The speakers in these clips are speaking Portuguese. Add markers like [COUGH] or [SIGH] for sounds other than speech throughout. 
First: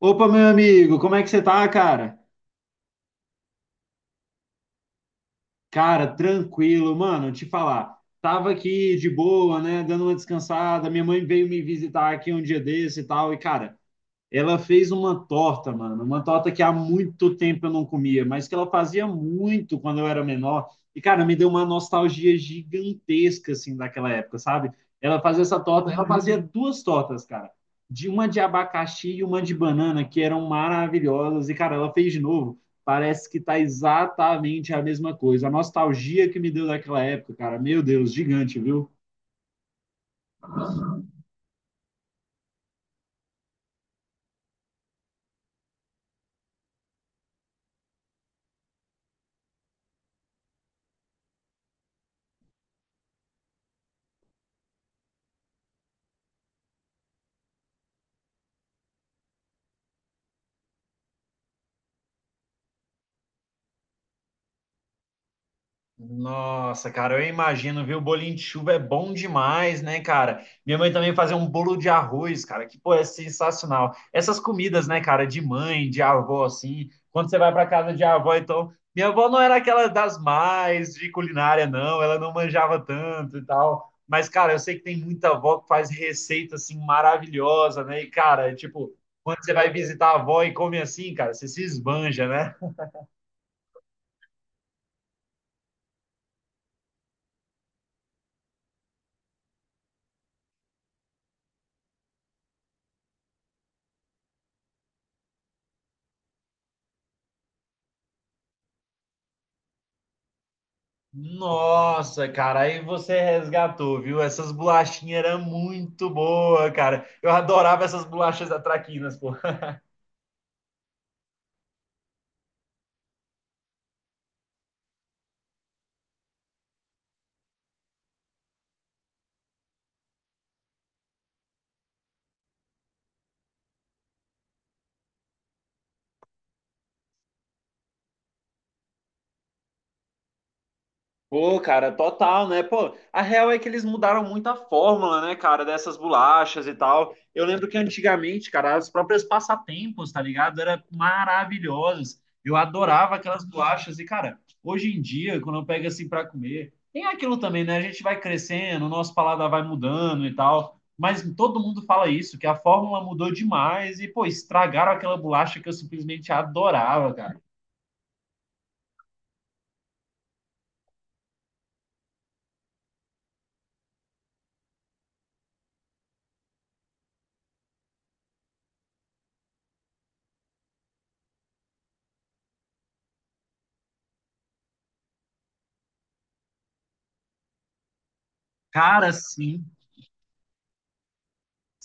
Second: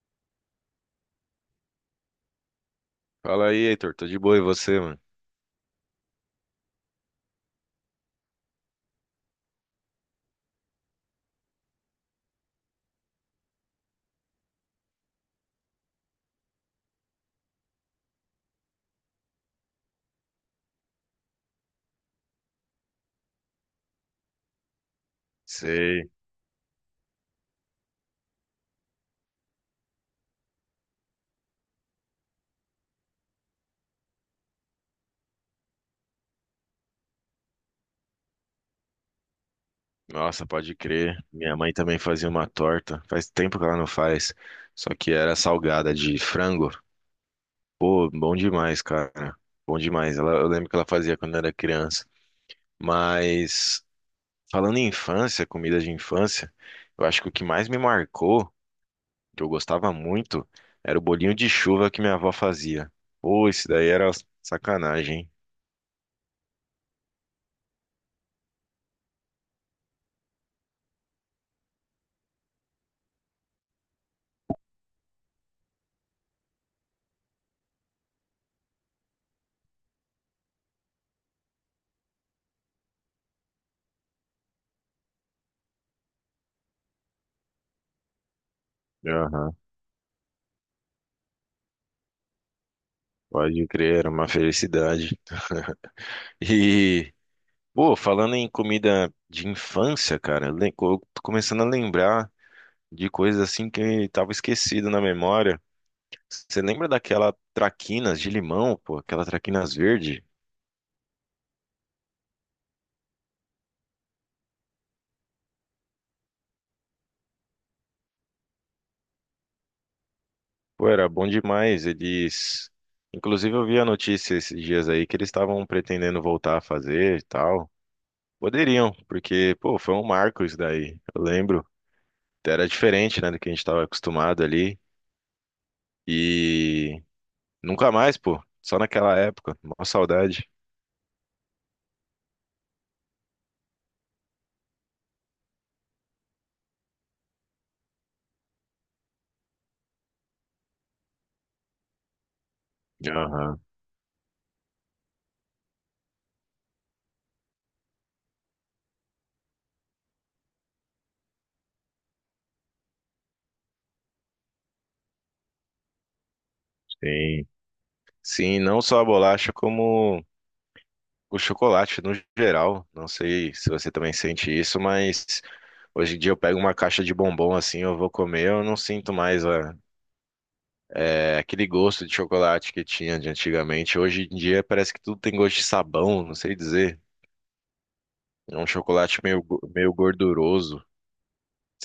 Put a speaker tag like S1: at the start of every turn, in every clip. S1: Opa, meu amigo, como é que você tá, cara?
S2: Fala aí, Heitor. Tô de boa, e você, mano?
S1: Cara, tranquilo, mano, te falar. Tava aqui de boa, né, dando uma descansada. Minha mãe veio me visitar aqui um dia desse e tal. E, cara, ela fez uma torta, mano, uma torta que há muito tempo eu não comia, mas que ela fazia muito quando eu era menor. E, cara, me deu uma nostalgia gigantesca, assim, daquela época, sabe? Ela fazia essa torta, ela
S2: Sei.
S1: fazia duas tortas, cara. De uma de abacaxi e uma de banana, que eram maravilhosas. E, cara, ela fez de novo. Parece que tá exatamente a mesma coisa. A nostalgia que me deu daquela época, cara, meu Deus, gigante, viu?
S2: Nossa, pode crer. Minha mãe também fazia uma torta. Faz tempo que ela não faz. Só que era salgada de frango. Pô, bom demais, cara. Bom demais. Ela, eu lembro que ela fazia quando era criança. Mas, falando em infância, comida de infância, eu acho que o que mais me marcou, que eu gostava muito, era o bolinho de chuva que minha avó fazia. Pô, isso daí era sacanagem, hein?
S1: Nossa, cara, eu imagino, viu? Bolinho de chuva é bom demais, né, cara? Minha mãe também fazia um bolo de arroz, cara, que, pô, é sensacional. Essas comidas, né, cara, de mãe, de avó, assim, quando você vai pra casa de avó, então. Minha avó não era aquela das mais de culinária, não, ela não manjava tanto e tal. Mas, cara, eu sei que tem muita avó que faz receita, assim, maravilhosa, né? E, cara, é tipo, quando
S2: Aham,
S1: você vai visitar a avó e come assim, cara, você se esbanja, né?
S2: pode crer, era uma felicidade. [LAUGHS] E, pô, falando em comida de infância, cara, eu tô começando a lembrar de coisas assim que tava esquecido na memória. Você lembra daquela traquinas de limão, pô, aquela traquinas verde?
S1: Nossa, cara, aí você resgatou, viu? Essas bolachinhas eram muito boas, cara. Eu adorava essas bolachas da Traquinas, pô.
S2: Pô, era bom demais. Eles, inclusive, eu vi a notícia esses dias aí que eles estavam pretendendo voltar a fazer e tal. Poderiam, porque, pô, foi um marco isso daí. Eu lembro. Era diferente, né, do que a gente tava acostumado ali. E nunca mais, pô. Só naquela época. Mó saudade.
S1: Pô, cara, total, né? Pô, a real é que eles mudaram muito a fórmula, né, cara, dessas bolachas e tal. Eu lembro que antigamente, cara, as próprias passatempos, tá ligado? Eram maravilhosas. Eu adorava aquelas
S2: Aham,
S1: bolachas. E, cara, hoje em dia, quando eu pego assim pra comer, tem aquilo também, né? A gente vai crescendo, o nosso paladar vai mudando e tal. Mas todo mundo fala isso, que a fórmula mudou demais e, pô, estragaram aquela bolacha que eu simplesmente adorava, cara.
S2: sim. Sim, não só a bolacha, como o chocolate no geral. Não sei se você também sente isso, mas hoje em dia eu pego uma caixa de bombom assim, eu vou comer, eu não sinto mais é, aquele gosto de chocolate que tinha de antigamente. Hoje em dia parece que tudo tem gosto de sabão, não sei dizer. É um
S1: Cara,
S2: chocolate meio,
S1: sim.
S2: meio gorduroso,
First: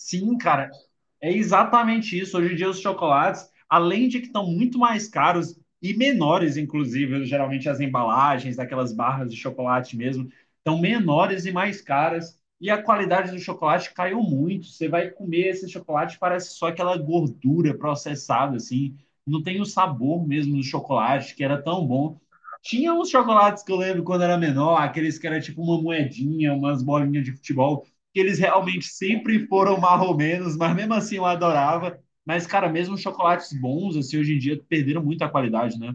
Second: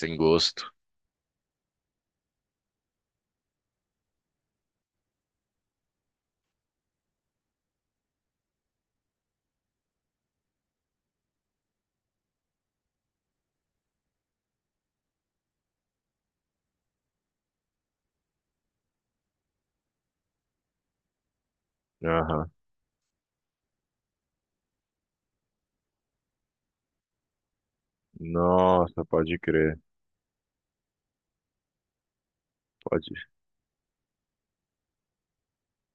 S2: sem
S1: cara.
S2: gosto.
S1: É exatamente isso. Hoje em dia, os chocolates, além de que estão muito mais caros e menores, inclusive, geralmente as embalagens daquelas barras de chocolate mesmo, estão menores e mais caras. E a qualidade do chocolate caiu muito. Você vai comer esse chocolate, parece só aquela gordura processada, assim. Não tem o sabor mesmo do chocolate, que era tão bom.
S2: Aham.
S1: Tinha uns chocolates que eu lembro quando era menor, aqueles que era tipo uma moedinha, umas bolinhas de futebol que eles realmente
S2: Nossa, pode
S1: sempre foram
S2: crer.
S1: marromenos, mas mesmo assim eu adorava. Mas, cara, mesmo os
S2: Pode
S1: chocolates bons, assim, hoje em dia perderam muito a qualidade, né?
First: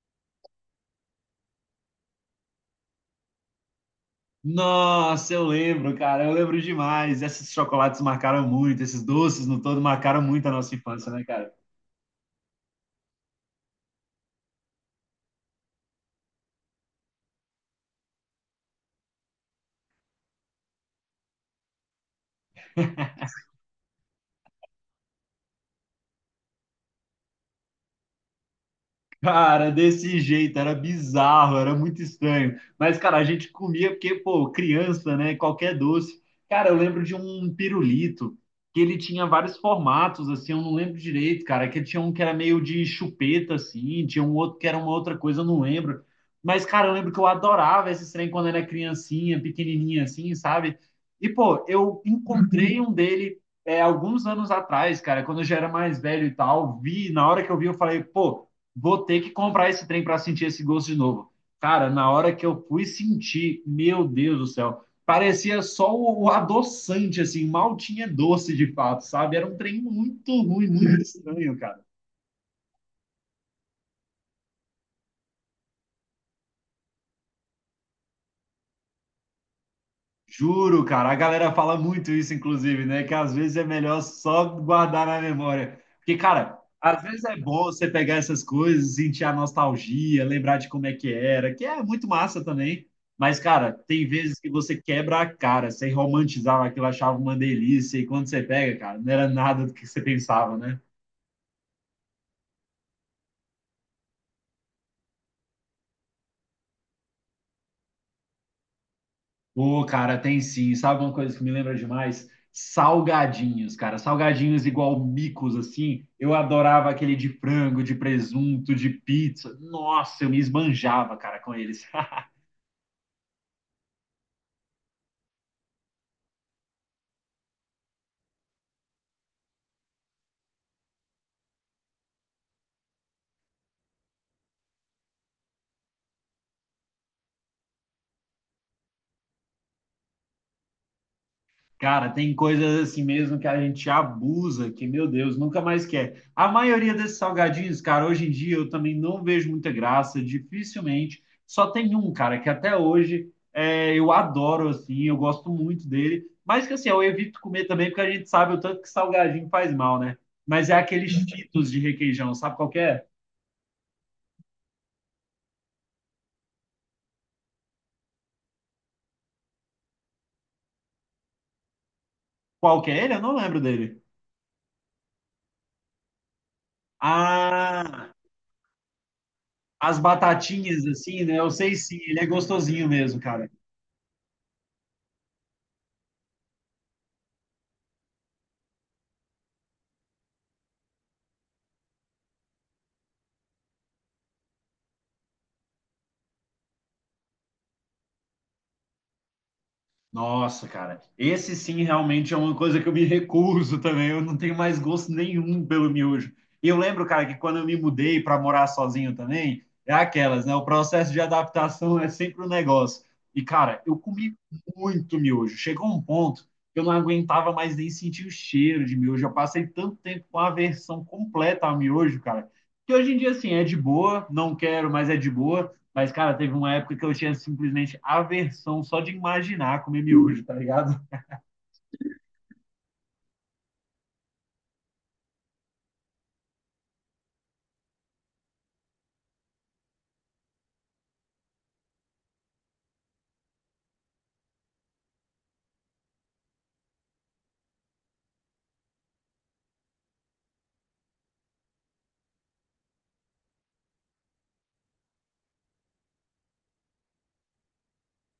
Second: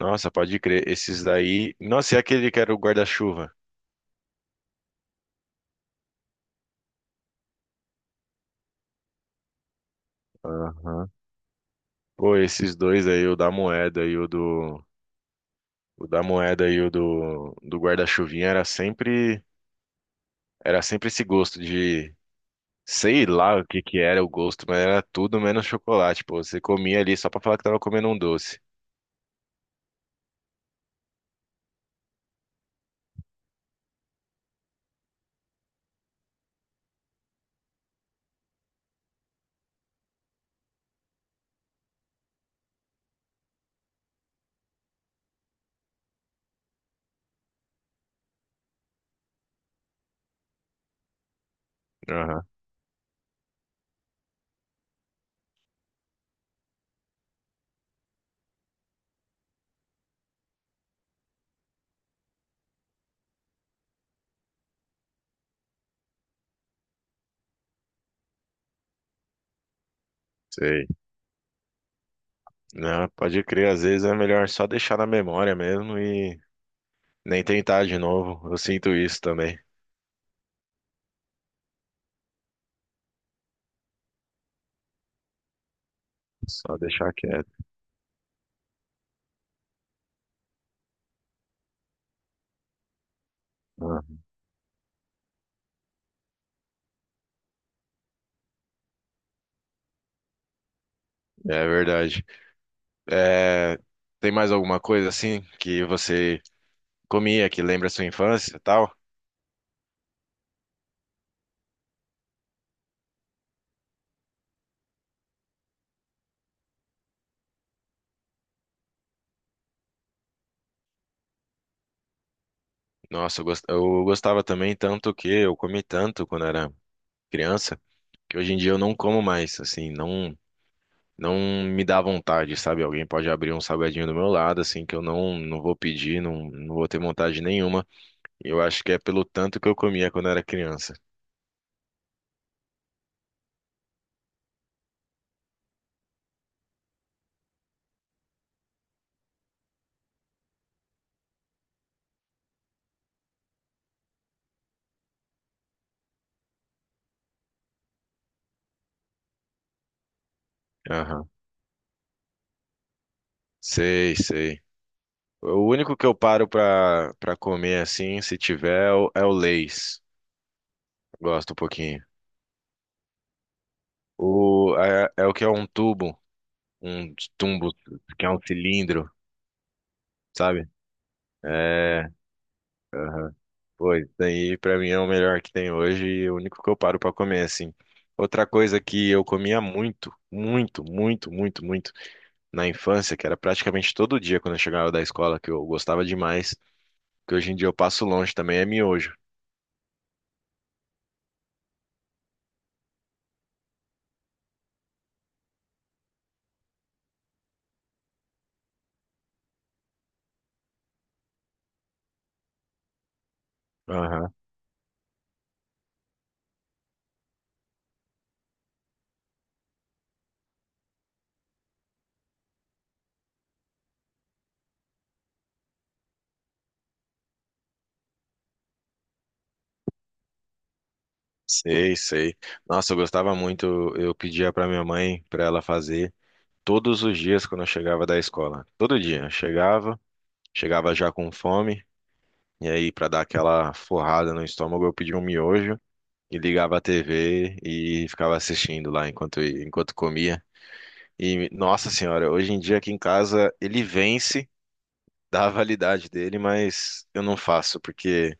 S2: Nossa, pode crer. Esses daí. Nossa, e aquele que era o guarda-chuva?
S1: Nossa, eu lembro, cara, eu lembro demais. Esses chocolates marcaram muito, esses doces no todo marcaram muito a nossa
S2: Aham.
S1: infância, né, cara?
S2: Pô, esses dois aí, o da moeda e o do. O da moeda e o do, do guarda-chuvinha era sempre. Era sempre esse gosto de. Sei lá o que que era o gosto, mas era tudo menos chocolate, pô. Você comia ali só pra falar que tava comendo um doce.
S1: Cara, desse jeito, era bizarro, era muito estranho. Mas, cara, a gente comia porque, pô, criança, né? Qualquer doce. Cara, eu lembro de um pirulito que ele tinha vários formatos, assim, eu não lembro direito, cara. Que tinha um que era meio de chupeta, assim, tinha um outro que era uma outra coisa, eu não lembro. Mas, cara, eu lembro que eu adorava esse trem quando era criancinha, pequenininha, assim, sabe? E, pô, eu
S2: Aham,
S1: encontrei um dele alguns anos atrás, cara, quando eu já era mais velho e tal, vi, na hora que eu vi, eu falei, pô vou ter que comprar esse trem para sentir esse gosto de novo. Cara, na hora que eu fui sentir, meu Deus do céu, parecia só o adoçante, assim, mal tinha doce de fato, sabe? Era um trem muito ruim,
S2: sei.
S1: muito estranho, cara.
S2: Não, pode crer, às vezes é melhor só deixar na memória mesmo e nem tentar de novo. Eu sinto isso também.
S1: Juro, cara, a galera fala muito isso, inclusive, né? Que às vezes é melhor só guardar na memória. Porque, cara,
S2: Só
S1: às
S2: deixar
S1: vezes é
S2: quieto.
S1: bom você pegar essas coisas, sentir a nostalgia, lembrar de como é que era, que é muito massa também. Mas, cara,
S2: Ah,
S1: tem vezes que você quebra a cara, você romantizava aquilo, achava uma delícia, e quando você pega, cara, não era nada do que você pensava, né?
S2: é verdade. É, tem mais alguma coisa assim que você comia que lembra a sua infância e tal?
S1: Ô, cara, tem sim. Sabe uma coisa que me lembra demais? Salgadinhos, cara. Salgadinhos igual micos, assim. Eu adorava aquele de frango, de presunto, de pizza. Nossa, eu me esbanjava, cara, com eles. [LAUGHS]
S2: Nossa, eu gostava também tanto que eu comi tanto quando era criança, que hoje em dia eu não como mais, assim, não me dá vontade, sabe? Alguém pode abrir um salgadinho do meu lado, assim, que eu não vou pedir, não, não vou ter vontade nenhuma. Eu acho que é pelo tanto que eu comia quando era criança.
S1: Cara, tem coisas assim mesmo que a gente abusa, que, meu Deus, nunca mais quer. A maioria desses salgadinhos, cara, hoje em dia eu também não vejo muita graça, dificilmente. Só tem um, cara, que até hoje é, eu adoro, assim, eu gosto muito dele. Mas que, assim, eu evito comer também, porque a gente sabe o tanto que salgadinho faz mal, né? Mas é aqueles
S2: Aham.
S1: Cheetos de requeijão, sabe qual que é?
S2: Sei, sei. O único que eu paro pra comer assim, se tiver, é o é o Lay's. Gosto um pouquinho.
S1: Qual que é ele? Eu não lembro dele.
S2: É o que é um tubo, um tumbo
S1: Ah,
S2: que é um cilindro,
S1: as
S2: sabe?
S1: batatinhas, assim, né? Eu sei sim,
S2: É,
S1: ele é gostosinho mesmo, cara.
S2: pô, isso daí pra mim é o melhor que tem hoje e o único que eu paro pra comer, assim. Outra coisa que eu comia muito na infância, que era praticamente todo dia quando eu chegava da escola, que eu gostava demais, que hoje em dia eu passo longe também, é miojo.
S1: Nossa, cara, esse sim realmente é uma coisa que eu me recuso também. Eu não tenho mais gosto nenhum pelo miojo. E eu lembro, cara, que quando eu me mudei para morar sozinho também, é aquelas, né? O processo de adaptação é sempre um negócio. E, cara, eu
S2: Aham,
S1: comi muito miojo. Chegou um ponto que eu não aguentava mais nem sentir o cheiro de miojo. Eu passei tanto tempo com a aversão completa ao miojo, cara, que hoje em dia, assim, é de boa, não quero, mas é de boa. Mas, cara, teve uma época que eu tinha simplesmente aversão só de imaginar comer miojo, tá ligado?
S2: sei, sei. Nossa, eu gostava muito, eu pedia pra minha mãe, pra ela fazer todos os dias quando eu chegava da escola. Todo dia. Chegava já com fome, e aí, pra dar aquela forrada no estômago, eu pedia um miojo e ligava a TV e ficava assistindo lá enquanto comia. E, nossa senhora, hoje em dia aqui em casa ele vence da validade dele, mas eu não faço, porque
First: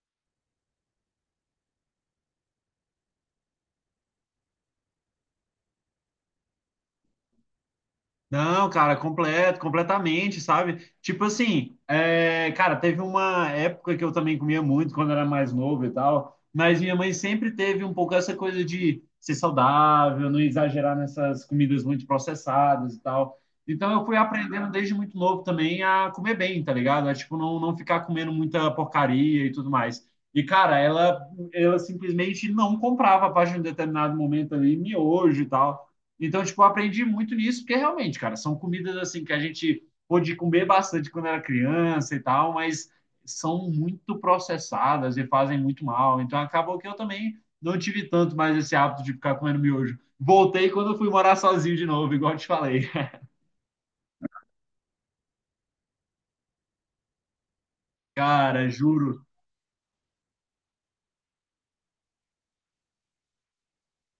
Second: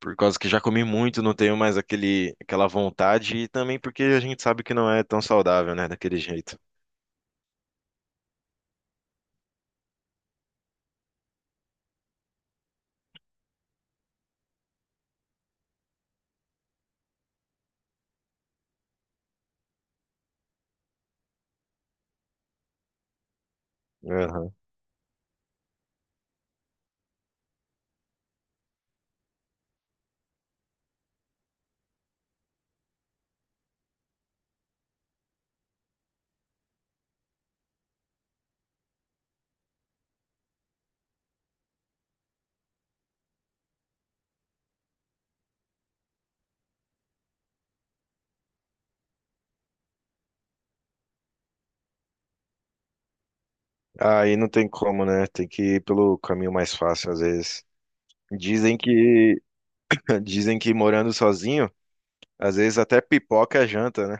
S2: por causa que já comi muito, não tenho mais aquela vontade, e também porque a gente sabe que não é tão saudável, né, daquele jeito.
S1: Não, cara, completo, completamente, sabe? Tipo assim, é, cara, teve uma época que eu também comia muito quando era mais novo e tal, mas minha mãe sempre teve um pouco essa coisa de ser saudável, não exagerar nessas comidas muito processadas e tal. Então eu fui
S2: Aham.
S1: aprendendo desde muito novo também a comer bem, tá ligado? A, tipo, não, não ficar comendo muita porcaria e tudo mais. E, cara, ela simplesmente não comprava a partir de um determinado momento ali, miojo e tal. Então, tipo, eu aprendi muito nisso, porque realmente, cara, são comidas assim que a gente pôde comer bastante quando era criança e tal, mas são muito processadas e fazem muito mal. Então, acabou que eu também não tive tanto mais esse hábito de ficar comendo miojo. Voltei quando eu fui morar sozinho de novo, igual eu te falei.
S2: Aí não tem como, né? Tem que ir pelo caminho mais fácil, às vezes.
S1: [LAUGHS] Cara,
S2: Dizem
S1: juro.
S2: que Dizem que morando sozinho, às vezes até pipoca é janta, né?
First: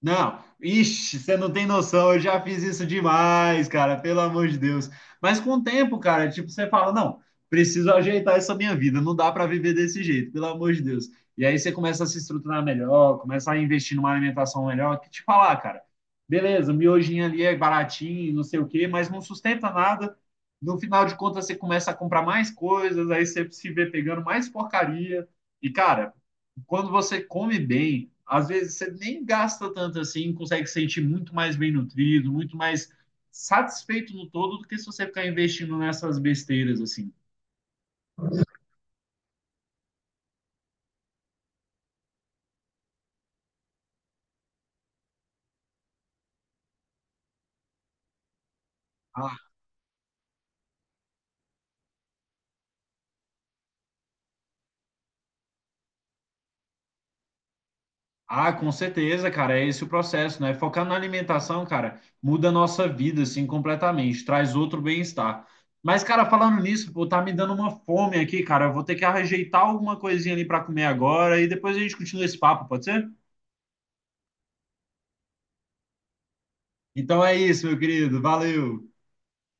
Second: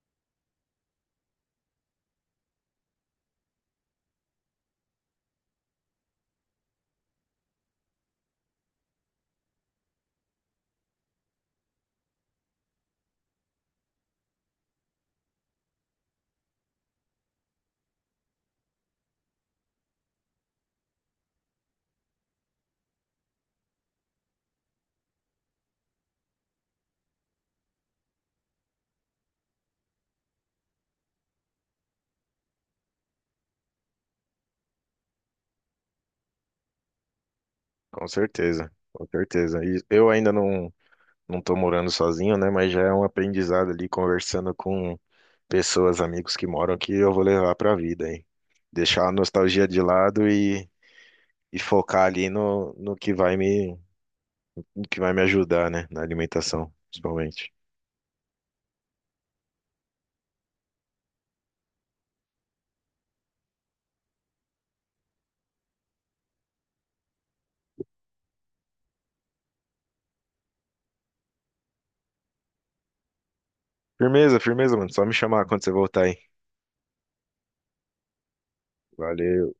S1: Não, ixi, você não tem noção, eu já fiz isso demais, cara, pelo amor de Deus. Mas com o tempo, cara, tipo, você fala, não, preciso ajeitar essa minha vida, não dá para viver desse jeito, pelo amor de Deus. E aí você começa a se estruturar melhor, começa a investir numa alimentação melhor, que te falar, cara, beleza, miojinho ali é baratinho, não sei o quê, mas não sustenta nada. No final de contas, você começa a comprar mais coisas, aí você se vê pegando mais porcaria. E, cara, quando você come bem, às vezes você nem gasta tanto assim, consegue se sentir muito mais bem nutrido, muito mais satisfeito no todo do que se você ficar investindo nessas besteiras assim.
S2: Com certeza, com certeza. E eu ainda não, não tô morando sozinho, né? Mas já é um aprendizado ali conversando com pessoas, amigos que moram aqui, eu vou levar pra vida, hein? Deixar a
S1: Ah,
S2: nostalgia de lado e focar ali no que no que vai me ajudar, né? Na alimentação, principalmente.
S1: ah, com certeza, cara, é esse o processo, né? Focar na alimentação, cara, muda a nossa vida assim completamente, traz outro bem-estar. Mas, cara, falando nisso, pô, tá me dando uma fome aqui, cara. Eu vou ter que ajeitar alguma coisinha ali pra comer agora e depois a gente continua esse papo, pode ser?
S2: Firmeza, firmeza, mano. Só me chamar quando você voltar, hein?
S1: Então é isso, meu querido. Valeu.
S2: Valeu.